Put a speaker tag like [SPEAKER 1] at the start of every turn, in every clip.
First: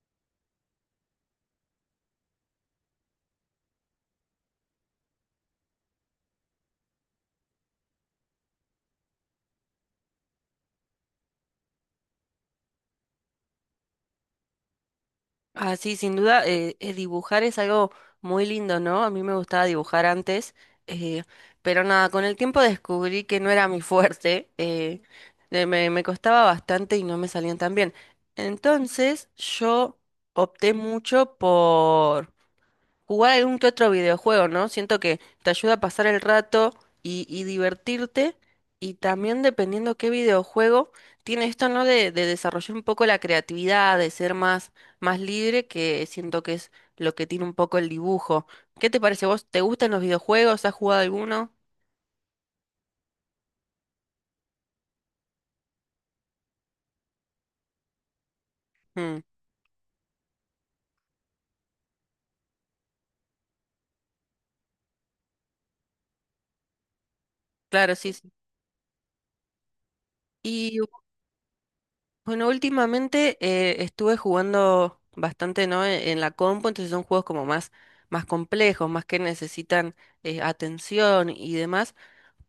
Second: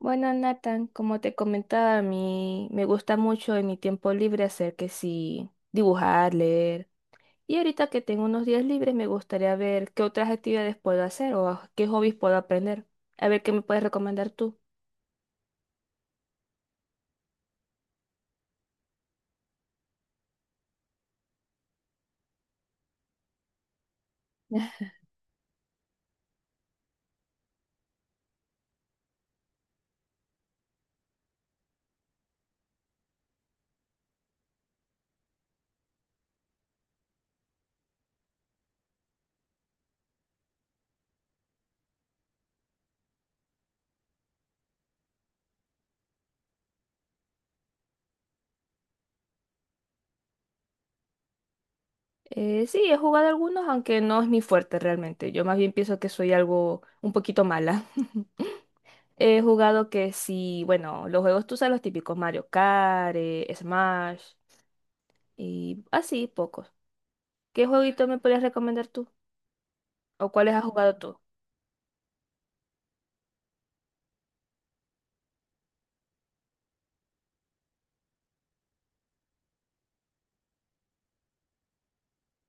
[SPEAKER 1] Bueno, Nathan, como te comentaba, a mí me gusta mucho en mi tiempo libre hacer que sí, dibujar, leer. Y ahorita que tengo unos días libres, me gustaría ver qué otras actividades puedo hacer qué hobbies puedo aprender. A ver qué me puedes recomendar tú.
[SPEAKER 2] Ah, sí, sin duda, dibujar es algo muy lindo, ¿no? A mí me gustaba dibujar antes, eh, pero nada, con el tiempo descubrí que no era mi fuerte, me costaba bastante y no me salían tan bien. Entonces yo opté mucho por jugar algún que otro videojuego, ¿no? Siento que te ayuda a pasar el rato y divertirte. Y también dependiendo qué videojuego, tiene esto, ¿no? De desarrollar un poco la creatividad, de ser más libre, que siento que es lo que tiene un poco el dibujo. ¿Qué te parece? ¿Vos te gustan los videojuegos? ¿Has jugado alguno?
[SPEAKER 1] Sí, he jugado algunos, aunque no es mi fuerte realmente. Yo más bien pienso que soy algo un poquito mala.
[SPEAKER 2] Mm,
[SPEAKER 1] He jugado que sí, bueno, los juegos tú sabes los típicos, Mario Kart, Smash y así, pocos. ¿Qué
[SPEAKER 2] claro,
[SPEAKER 1] jueguito
[SPEAKER 2] sí,
[SPEAKER 1] me podrías recomendar tú? ¿O cuáles has
[SPEAKER 2] sí.
[SPEAKER 1] jugado tú?
[SPEAKER 2] Bueno, últimamente estuve jugando bastante, ¿no? En la compu, entonces son juegos como más complejos, más que necesitan atención y demás.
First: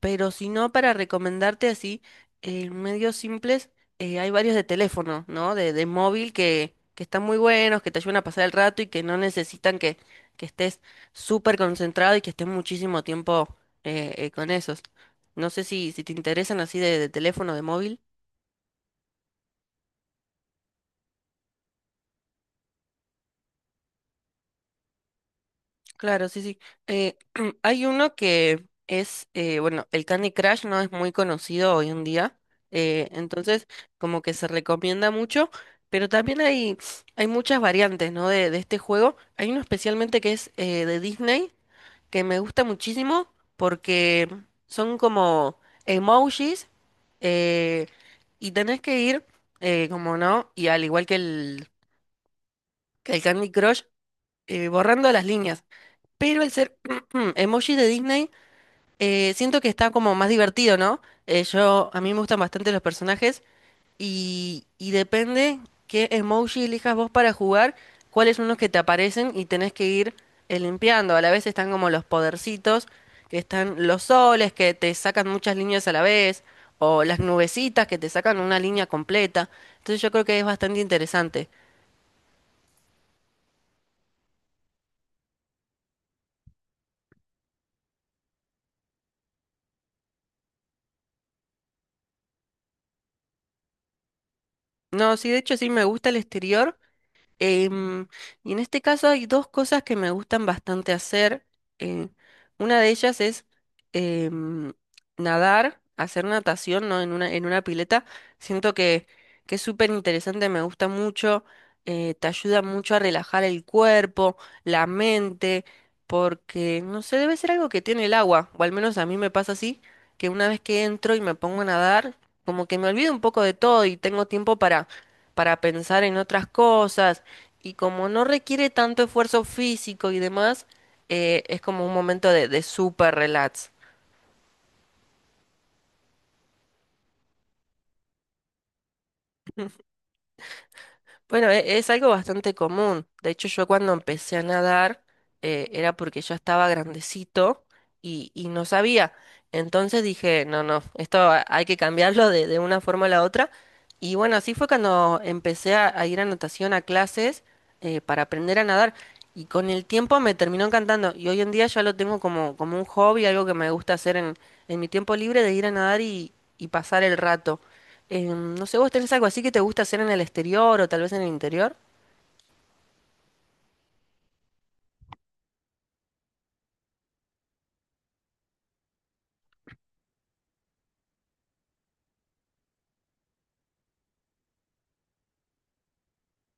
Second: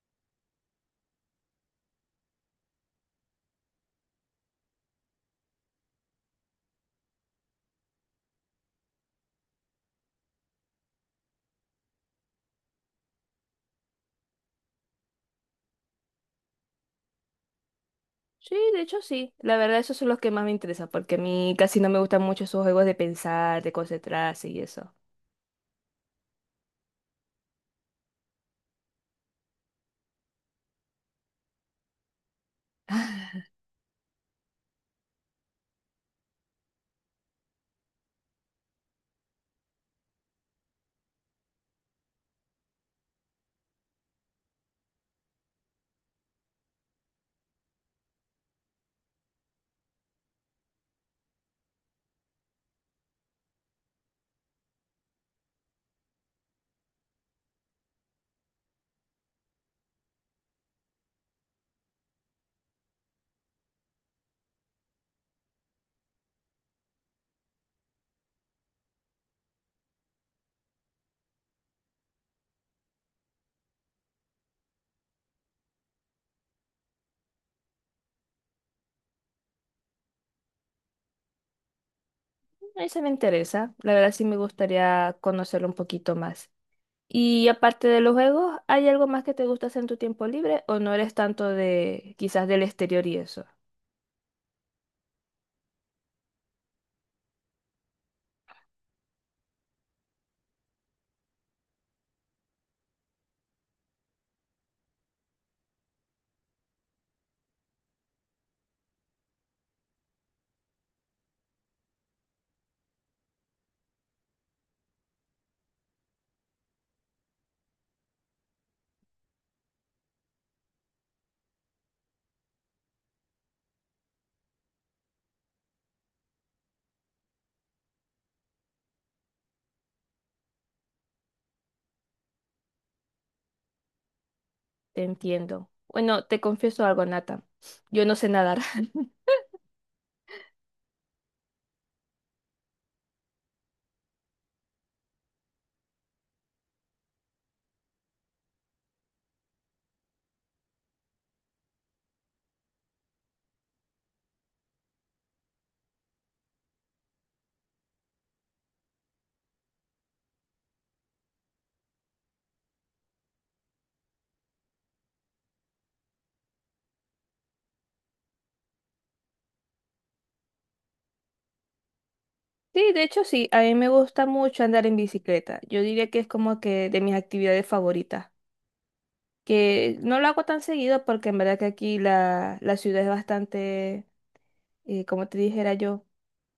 [SPEAKER 2] Pero si no, para recomendarte así, medios simples, hay varios de teléfono, ¿no? De móvil que están muy buenos, que te ayudan a pasar el rato y que no necesitan que estés súper concentrado y que estés muchísimo tiempo con esos. No sé si te interesan así de teléfono, de móvil.
[SPEAKER 1] Sí, de hecho sí. La verdad, esos son los que más me interesan, porque a mí casi no me gustan mucho esos juegos de pensar, de concentrarse y eso.
[SPEAKER 2] Claro, sí, sí. Eh, Hay uno que es, bueno, el Candy Crush no es muy conocido hoy en día, entonces como que se recomienda mucho, pero también hay muchas variantes, ¿no? De este juego. Hay uno especialmente que es de Disney, que me gusta muchísimo porque son como emojis eh, y tenés que ir, como no, y al igual que el Candy Crush, borrando las líneas. Pero el ser emoji de Disney, siento que está como más divertido, ¿no? A mí me gustan bastante los personajes y depende qué emoji elijas vos para jugar, cuáles son los que te aparecen y tenés que ir limpiando. A la vez están como los podercitos, que están los soles, que te sacan muchas líneas a la vez, o las nubecitas que te sacan una línea completa. Entonces yo creo que es bastante interesante.
[SPEAKER 1] Ese me interesa. La verdad, sí me gustaría conocerlo un poquito más. Y aparte de los juegos, ¿hay algo más que te gusta hacer en tu tiempo libre o no eres tanto de quizás del exterior y eso?
[SPEAKER 2] No, sí, de hecho sí me gusta el exterior. Em, y en este caso hay dos cosas que me gustan bastante hacer. eh, una de ellas es em, nadar, hacer natación, ¿no? En una pileta. Siento que es súper interesante, me gusta mucho, te ayuda mucho a relajar el cuerpo, la mente, porque, no sé, debe ser algo que tiene el agua, o al menos a mí me pasa así, que una vez que entro y me pongo a nadar, como que me olvido un poco de todo y tengo tiempo para pensar en otras cosas y como no requiere tanto esfuerzo físico y demás, es como un momento de super relax.
[SPEAKER 1] Te entiendo. Bueno, te confieso algo, Nata. Yo no sé nadar.
[SPEAKER 2] Bueno, es algo bastante común. De hecho, yo cuando empecé a nadar era porque yo estaba grandecito y no sabía. Entonces dije, no, no, esto hay que cambiarlo de una forma a la otra. Y bueno, así fue cuando empecé a ir a natación, a clases para aprender a nadar. Y con el tiempo me terminó encantando. Y hoy en día ya lo tengo como un hobby, algo que me gusta hacer en mi tiempo libre de ir a nadar y pasar el rato. No sé, ¿vos tenés algo así que te gusta hacer en el exterior o tal vez en el interior?
[SPEAKER 1] Sí, de hecho sí, a mí me gusta mucho andar en bicicleta. Yo diría que es como que de mis actividades favoritas, que no lo hago tan seguido porque en verdad que aquí la ciudad es bastante, como te dijera yo,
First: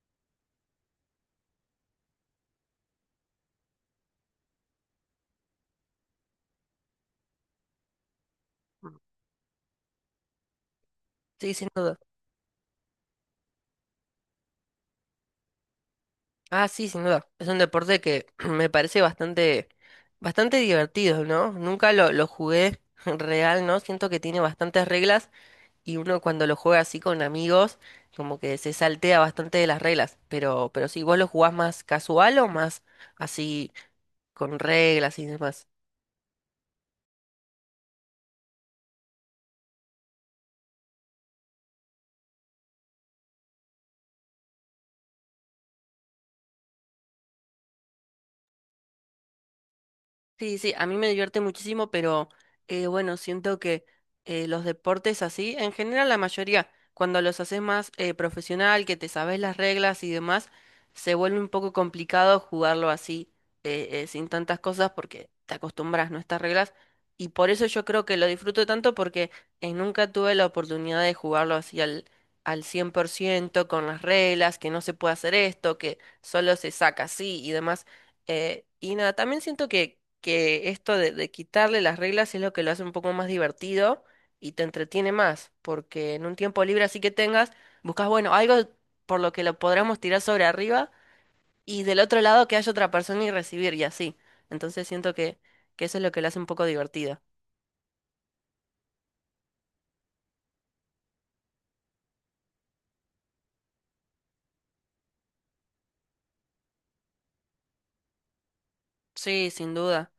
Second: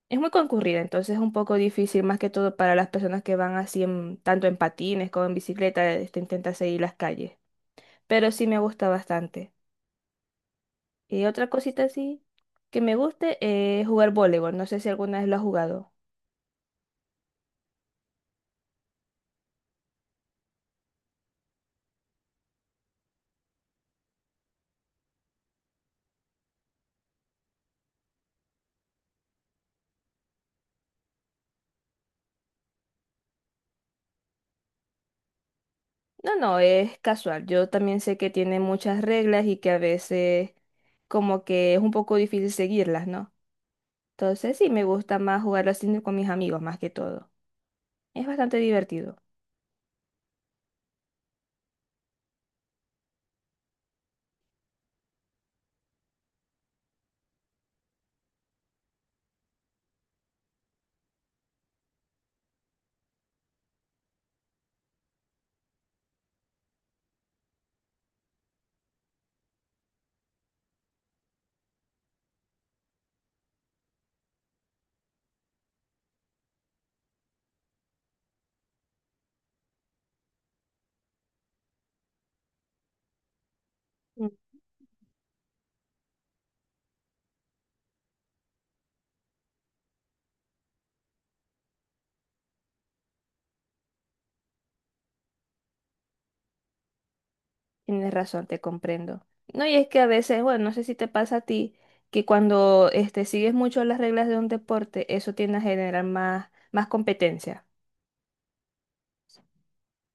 [SPEAKER 1] es muy concurrida, entonces es un poco difícil más que todo para las personas que van así en, tanto en patines como en bicicleta, este, intenta seguir las calles, pero sí me gusta bastante. Y otra
[SPEAKER 2] Sí, sin
[SPEAKER 1] cosita
[SPEAKER 2] duda.
[SPEAKER 1] así que me guste es jugar voleibol, no sé si alguna vez lo has jugado.
[SPEAKER 2] Ah, sí, sin duda. Es un deporte que me parece bastante, bastante divertido, ¿no? Nunca lo jugué real, ¿no? Siento que tiene bastantes reglas y uno cuando lo juega así con amigos, como que se saltea bastante de las reglas. Pero sí, ¿vos lo jugás más casual o más así con reglas y demás?
[SPEAKER 1] No, no, es casual. Yo también sé que tiene muchas reglas y que a veces como que es un poco difícil seguirlas, ¿no? Entonces sí, me gusta más jugarlo así con mis amigos más que todo. Es bastante divertido.
[SPEAKER 2] Sí, sí, a mí me divierte muchísimo, pero bueno, siento que los deportes así, en general la mayoría, cuando los haces más profesional, que te sabes las reglas y demás, se vuelve un poco complicado jugarlo así, sin tantas cosas, porque te acostumbras, ¿no? A estas reglas. Y por eso yo creo que lo disfruto tanto, porque nunca tuve la oportunidad de jugarlo así al 100% con las reglas, que no se puede hacer esto, que solo se saca así y demás. Y nada, también siento que esto de quitarle las reglas es lo que lo hace un poco más divertido
[SPEAKER 1] Mm.
[SPEAKER 2] y te entretiene más, porque en un tiempo libre así que tengas, buscas, bueno, algo por lo que lo podamos tirar sobre arriba y del otro lado que haya otra persona y recibir y así. Entonces siento que eso es lo que lo hace un poco divertido.
[SPEAKER 1] Tienes razón, te comprendo. No, y es que a veces, bueno, no sé si te pasa a ti, que cuando este, sigues mucho las reglas de un deporte, eso tiende a generar más, más competencia.
[SPEAKER 2] Sí, sin duda.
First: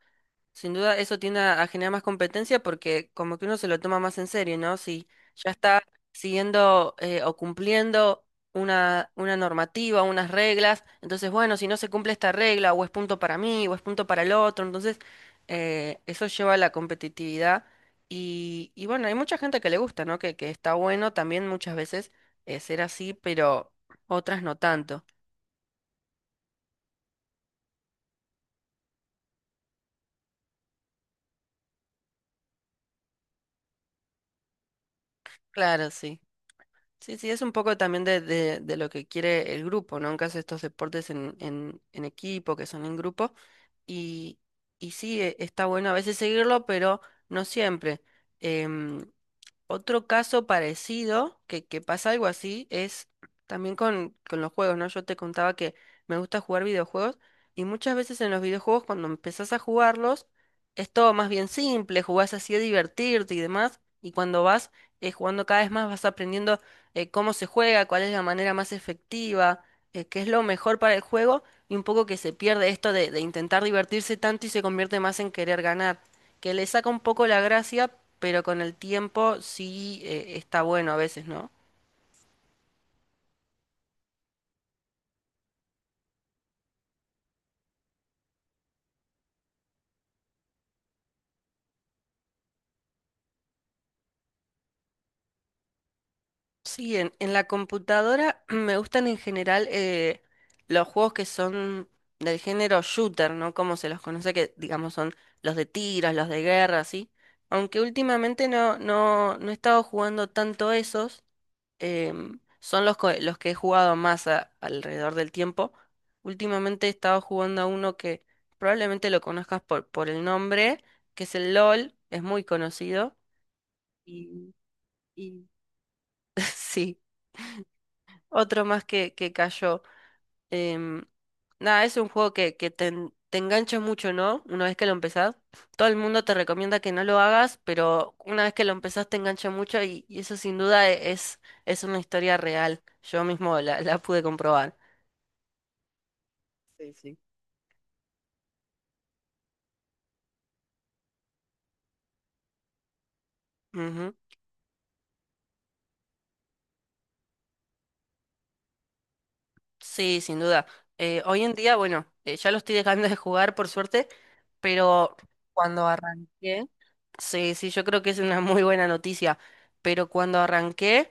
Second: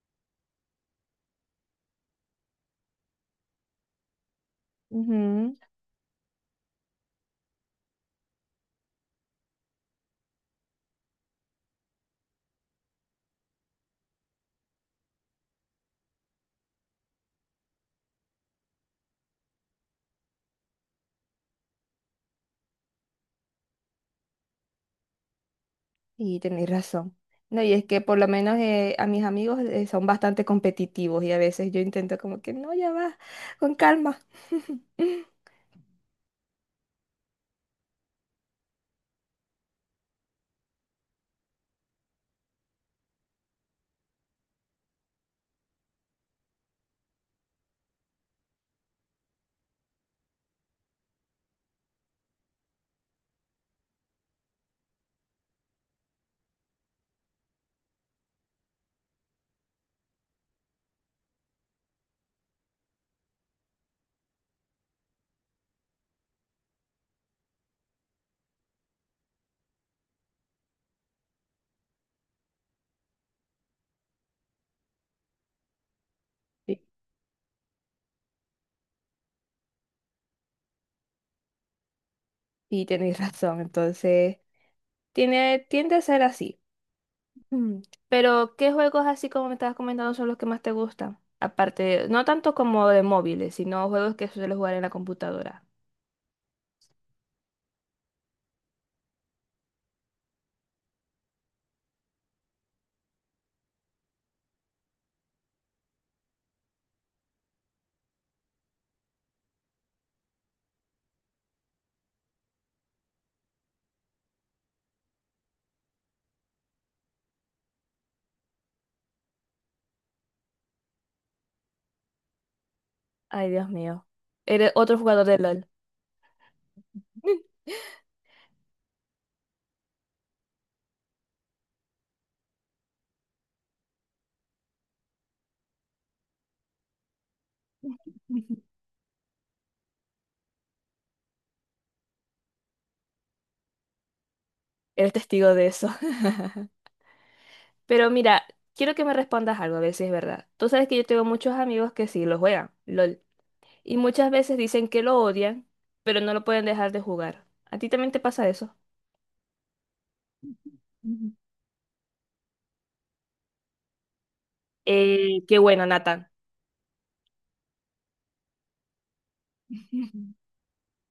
[SPEAKER 2] Sin duda eso tiende a generar más competencia porque como que uno se lo toma más en serio, ¿no? Si ya está siguiendo o cumpliendo una normativa, unas reglas, entonces bueno, si no se cumple esta regla o es punto para mí o es punto para el otro, entonces eso lleva a la competitividad y bueno, hay mucha gente que le gusta, ¿no? Que está bueno también muchas veces ser así, pero otras no tanto.
[SPEAKER 1] Y tenéis razón. No, y es que por lo menos a mis amigos son bastante competitivos y a veces yo intento como que no, ya va, con calma.
[SPEAKER 2] Claro, sí. Sí, sí, es un poco también de lo que quiere el grupo, ¿no? En caso de estos deportes en equipo, que son en grupo, y, y sí, está bueno a veces seguirlo, pero no siempre. Em, Otro caso parecido, que pasa algo así, es también con los juegos, ¿no? Yo te contaba que me gusta jugar videojuegos y muchas veces en los videojuegos cuando empezás a jugarlos es todo más bien simple, jugás así a divertirte y demás, y cuando vas jugando cada vez más vas aprendiendo cómo se juega, cuál es la manera más efectiva, qué es lo mejor para el juego y un poco que se pierde esto de intentar divertirse tanto y se convierte más en querer ganar que le
[SPEAKER 1] Y,
[SPEAKER 2] saca un poco la gracia, pero con el tiempo sí está bueno a veces, ¿no?
[SPEAKER 1] y tenéis razón, entonces tiene, tiende a ser así. Mm. Pero, ¿qué juegos así como me estabas comentando son los que más te gustan? Aparte, no tanto como de móviles, sino juegos que suelo jugar en la computadora.
[SPEAKER 2] Sí, en la computadora me gustan en general los juegos que son del género shooter, ¿no? Como se los conoce, que digamos son los de tiros, los de guerra, ¿sí? Aunque últimamente no he estado jugando tanto esos, son los que he jugado más alrededor del tiempo. Últimamente he estado jugando a uno que probablemente lo conozcas por el nombre, que es el LOL, es muy conocido.
[SPEAKER 1] Ay, Dios mío.
[SPEAKER 2] Y,
[SPEAKER 1] Eres otro jugador de
[SPEAKER 2] y...
[SPEAKER 1] LOL.
[SPEAKER 2] Sí. Otro más que cayó. Em, Nada, es un juego que te engancha mucho, ¿no? Una vez que lo empezás. Todo el mundo te recomienda que no lo hagas, pero una vez que lo empezás te engancha mucho y eso sin duda es una historia real. Yo mismo la pude comprobar.
[SPEAKER 1] Eres testigo de eso.
[SPEAKER 2] Sí, sí.
[SPEAKER 1] Pero mira, quiero que me respondas algo, a ver si es verdad. Tú sabes que yo tengo muchos amigos que sí lo juegan, LOL, y
[SPEAKER 2] Ujú.
[SPEAKER 1] muchas veces dicen que lo odian, pero no lo pueden dejar de jugar. ¿A ti también te pasa eso?
[SPEAKER 2] Sí, sin duda.
[SPEAKER 1] Ujú.
[SPEAKER 2] Hoy en día, bueno, ya lo estoy dejando de jugar por suerte, pero
[SPEAKER 1] Qué
[SPEAKER 2] cuando
[SPEAKER 1] bueno, Nathan.
[SPEAKER 2] arranqué, sí, sí, yo creo que es una muy buena noticia, pero
[SPEAKER 1] Ujú.
[SPEAKER 2] cuando arranqué...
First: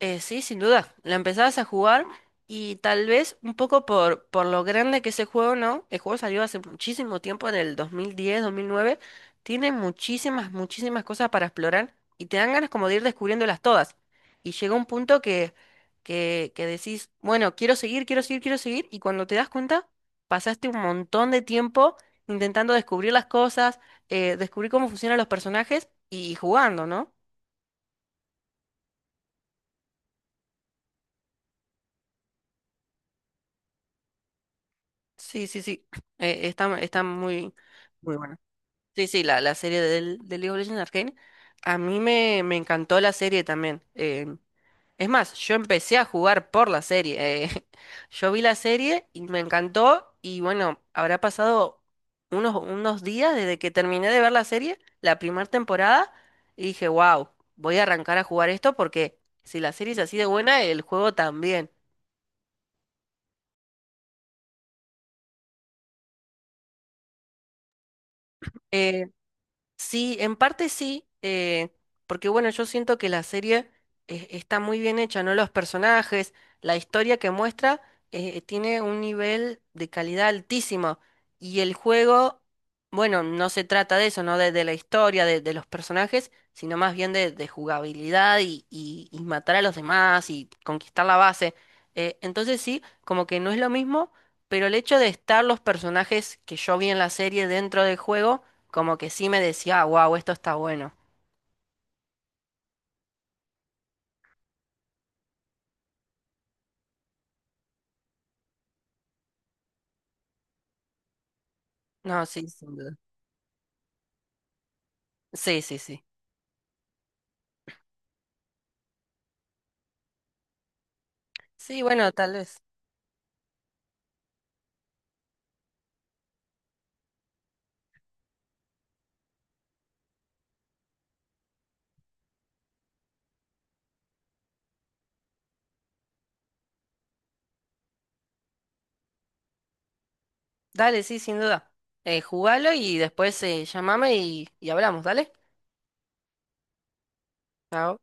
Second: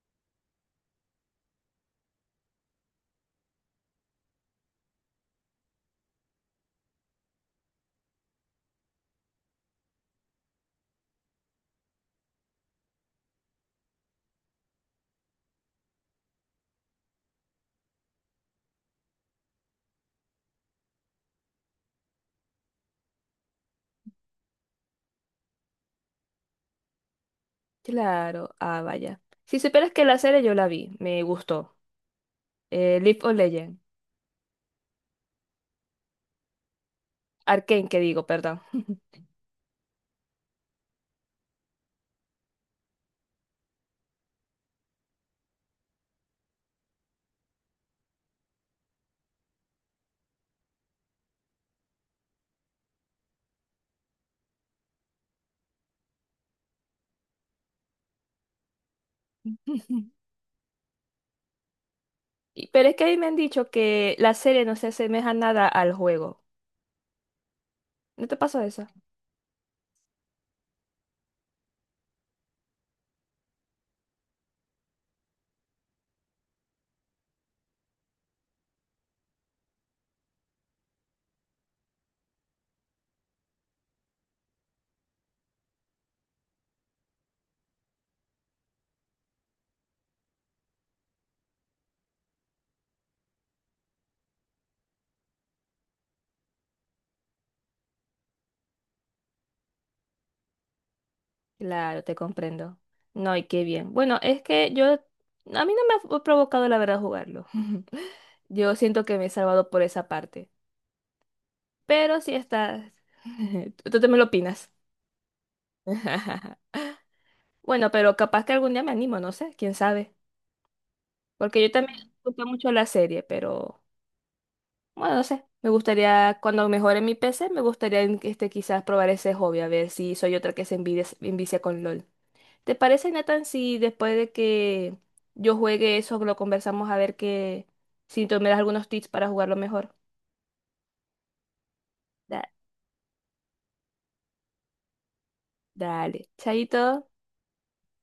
[SPEAKER 2] Sí, sin duda. La empezabas a jugar y tal vez un poco por lo grande que es el juego, ¿no? El juego salió hace muchísimo tiempo, en el 2010, 2009. Tiene muchísimas, muchísimas cosas para explorar y te dan ganas como de ir descubriéndolas todas. Y llega un punto que decís, bueno, quiero seguir, quiero seguir, quiero seguir. Y cuando te das cuenta, pasaste un montón de tiempo intentando descubrir las cosas, descubrir cómo funcionan los personajes y jugando, ¿no?
[SPEAKER 1] Claro, ah, vaya. Si supieras que la serie yo la vi, me gustó. League of Legends,
[SPEAKER 2] Sí, sí, sí. Está muy,
[SPEAKER 1] Arcane, que
[SPEAKER 2] muy
[SPEAKER 1] digo,
[SPEAKER 2] buena.
[SPEAKER 1] perdón.
[SPEAKER 2] Sí, sí, la serie de League of Legends Arcane. A mí me encantó la serie también. Es más, yo empecé a jugar por la serie. Yo vi la serie y me encantó. Y bueno, habrá pasado unos días desde que terminé de ver la serie, la primera temporada, y dije, wow, voy a arrancar a jugar esto porque si la serie es así de buena, el juego también.
[SPEAKER 1] Y- pero es que a mí me han dicho que la serie no se asemeja nada al juego. ¿No te pasó?
[SPEAKER 2] Eh, Sí, en parte sí, porque bueno, yo siento que la serie está muy bien hecha, ¿no? Los personajes, la historia que muestra tiene un nivel de calidad altísimo y el juego, bueno, no se trata de eso, ¿no? De la historia, de los personajes, sino más bien de jugabilidad y matar a los demás y conquistar la base. Entonces sí, como que no es lo mismo, pero el hecho de estar los personajes que yo vi en la serie dentro del juego como que sí me decía, wow, esto está bueno.
[SPEAKER 1] Claro, te comprendo. No, y qué bien. Bueno, es que yo, a mí no me ha provocado la verdad jugarlo. Yo siento que me he salvado por esa parte. Pero
[SPEAKER 2] No,
[SPEAKER 1] si
[SPEAKER 2] sí, sin duda.
[SPEAKER 1] estás, tú también lo opinas.
[SPEAKER 2] Sí, sí, sí.
[SPEAKER 1] Bueno, pero capaz que algún día me animo, no sé, quién sabe. Porque yo
[SPEAKER 2] Sí,
[SPEAKER 1] también
[SPEAKER 2] bueno,
[SPEAKER 1] me
[SPEAKER 2] tal
[SPEAKER 1] gusta
[SPEAKER 2] vez.
[SPEAKER 1] mucho la serie, pero bueno, no sé. Me gustaría, cuando mejore mi PC, me gustaría este, quizás probar ese hobby, a ver si soy otra que se envicia con LOL. ¿Te parece, Nathan, si después de que yo juegue eso lo conversamos a ver que si tú me das algunos tips para jugarlo mejor?
[SPEAKER 2] Dale, sí, sin duda.
[SPEAKER 1] Da-
[SPEAKER 2] Jugalo y después llámame y hablamos, ¿dale?
[SPEAKER 1] dale, chaito.
[SPEAKER 2] Chao.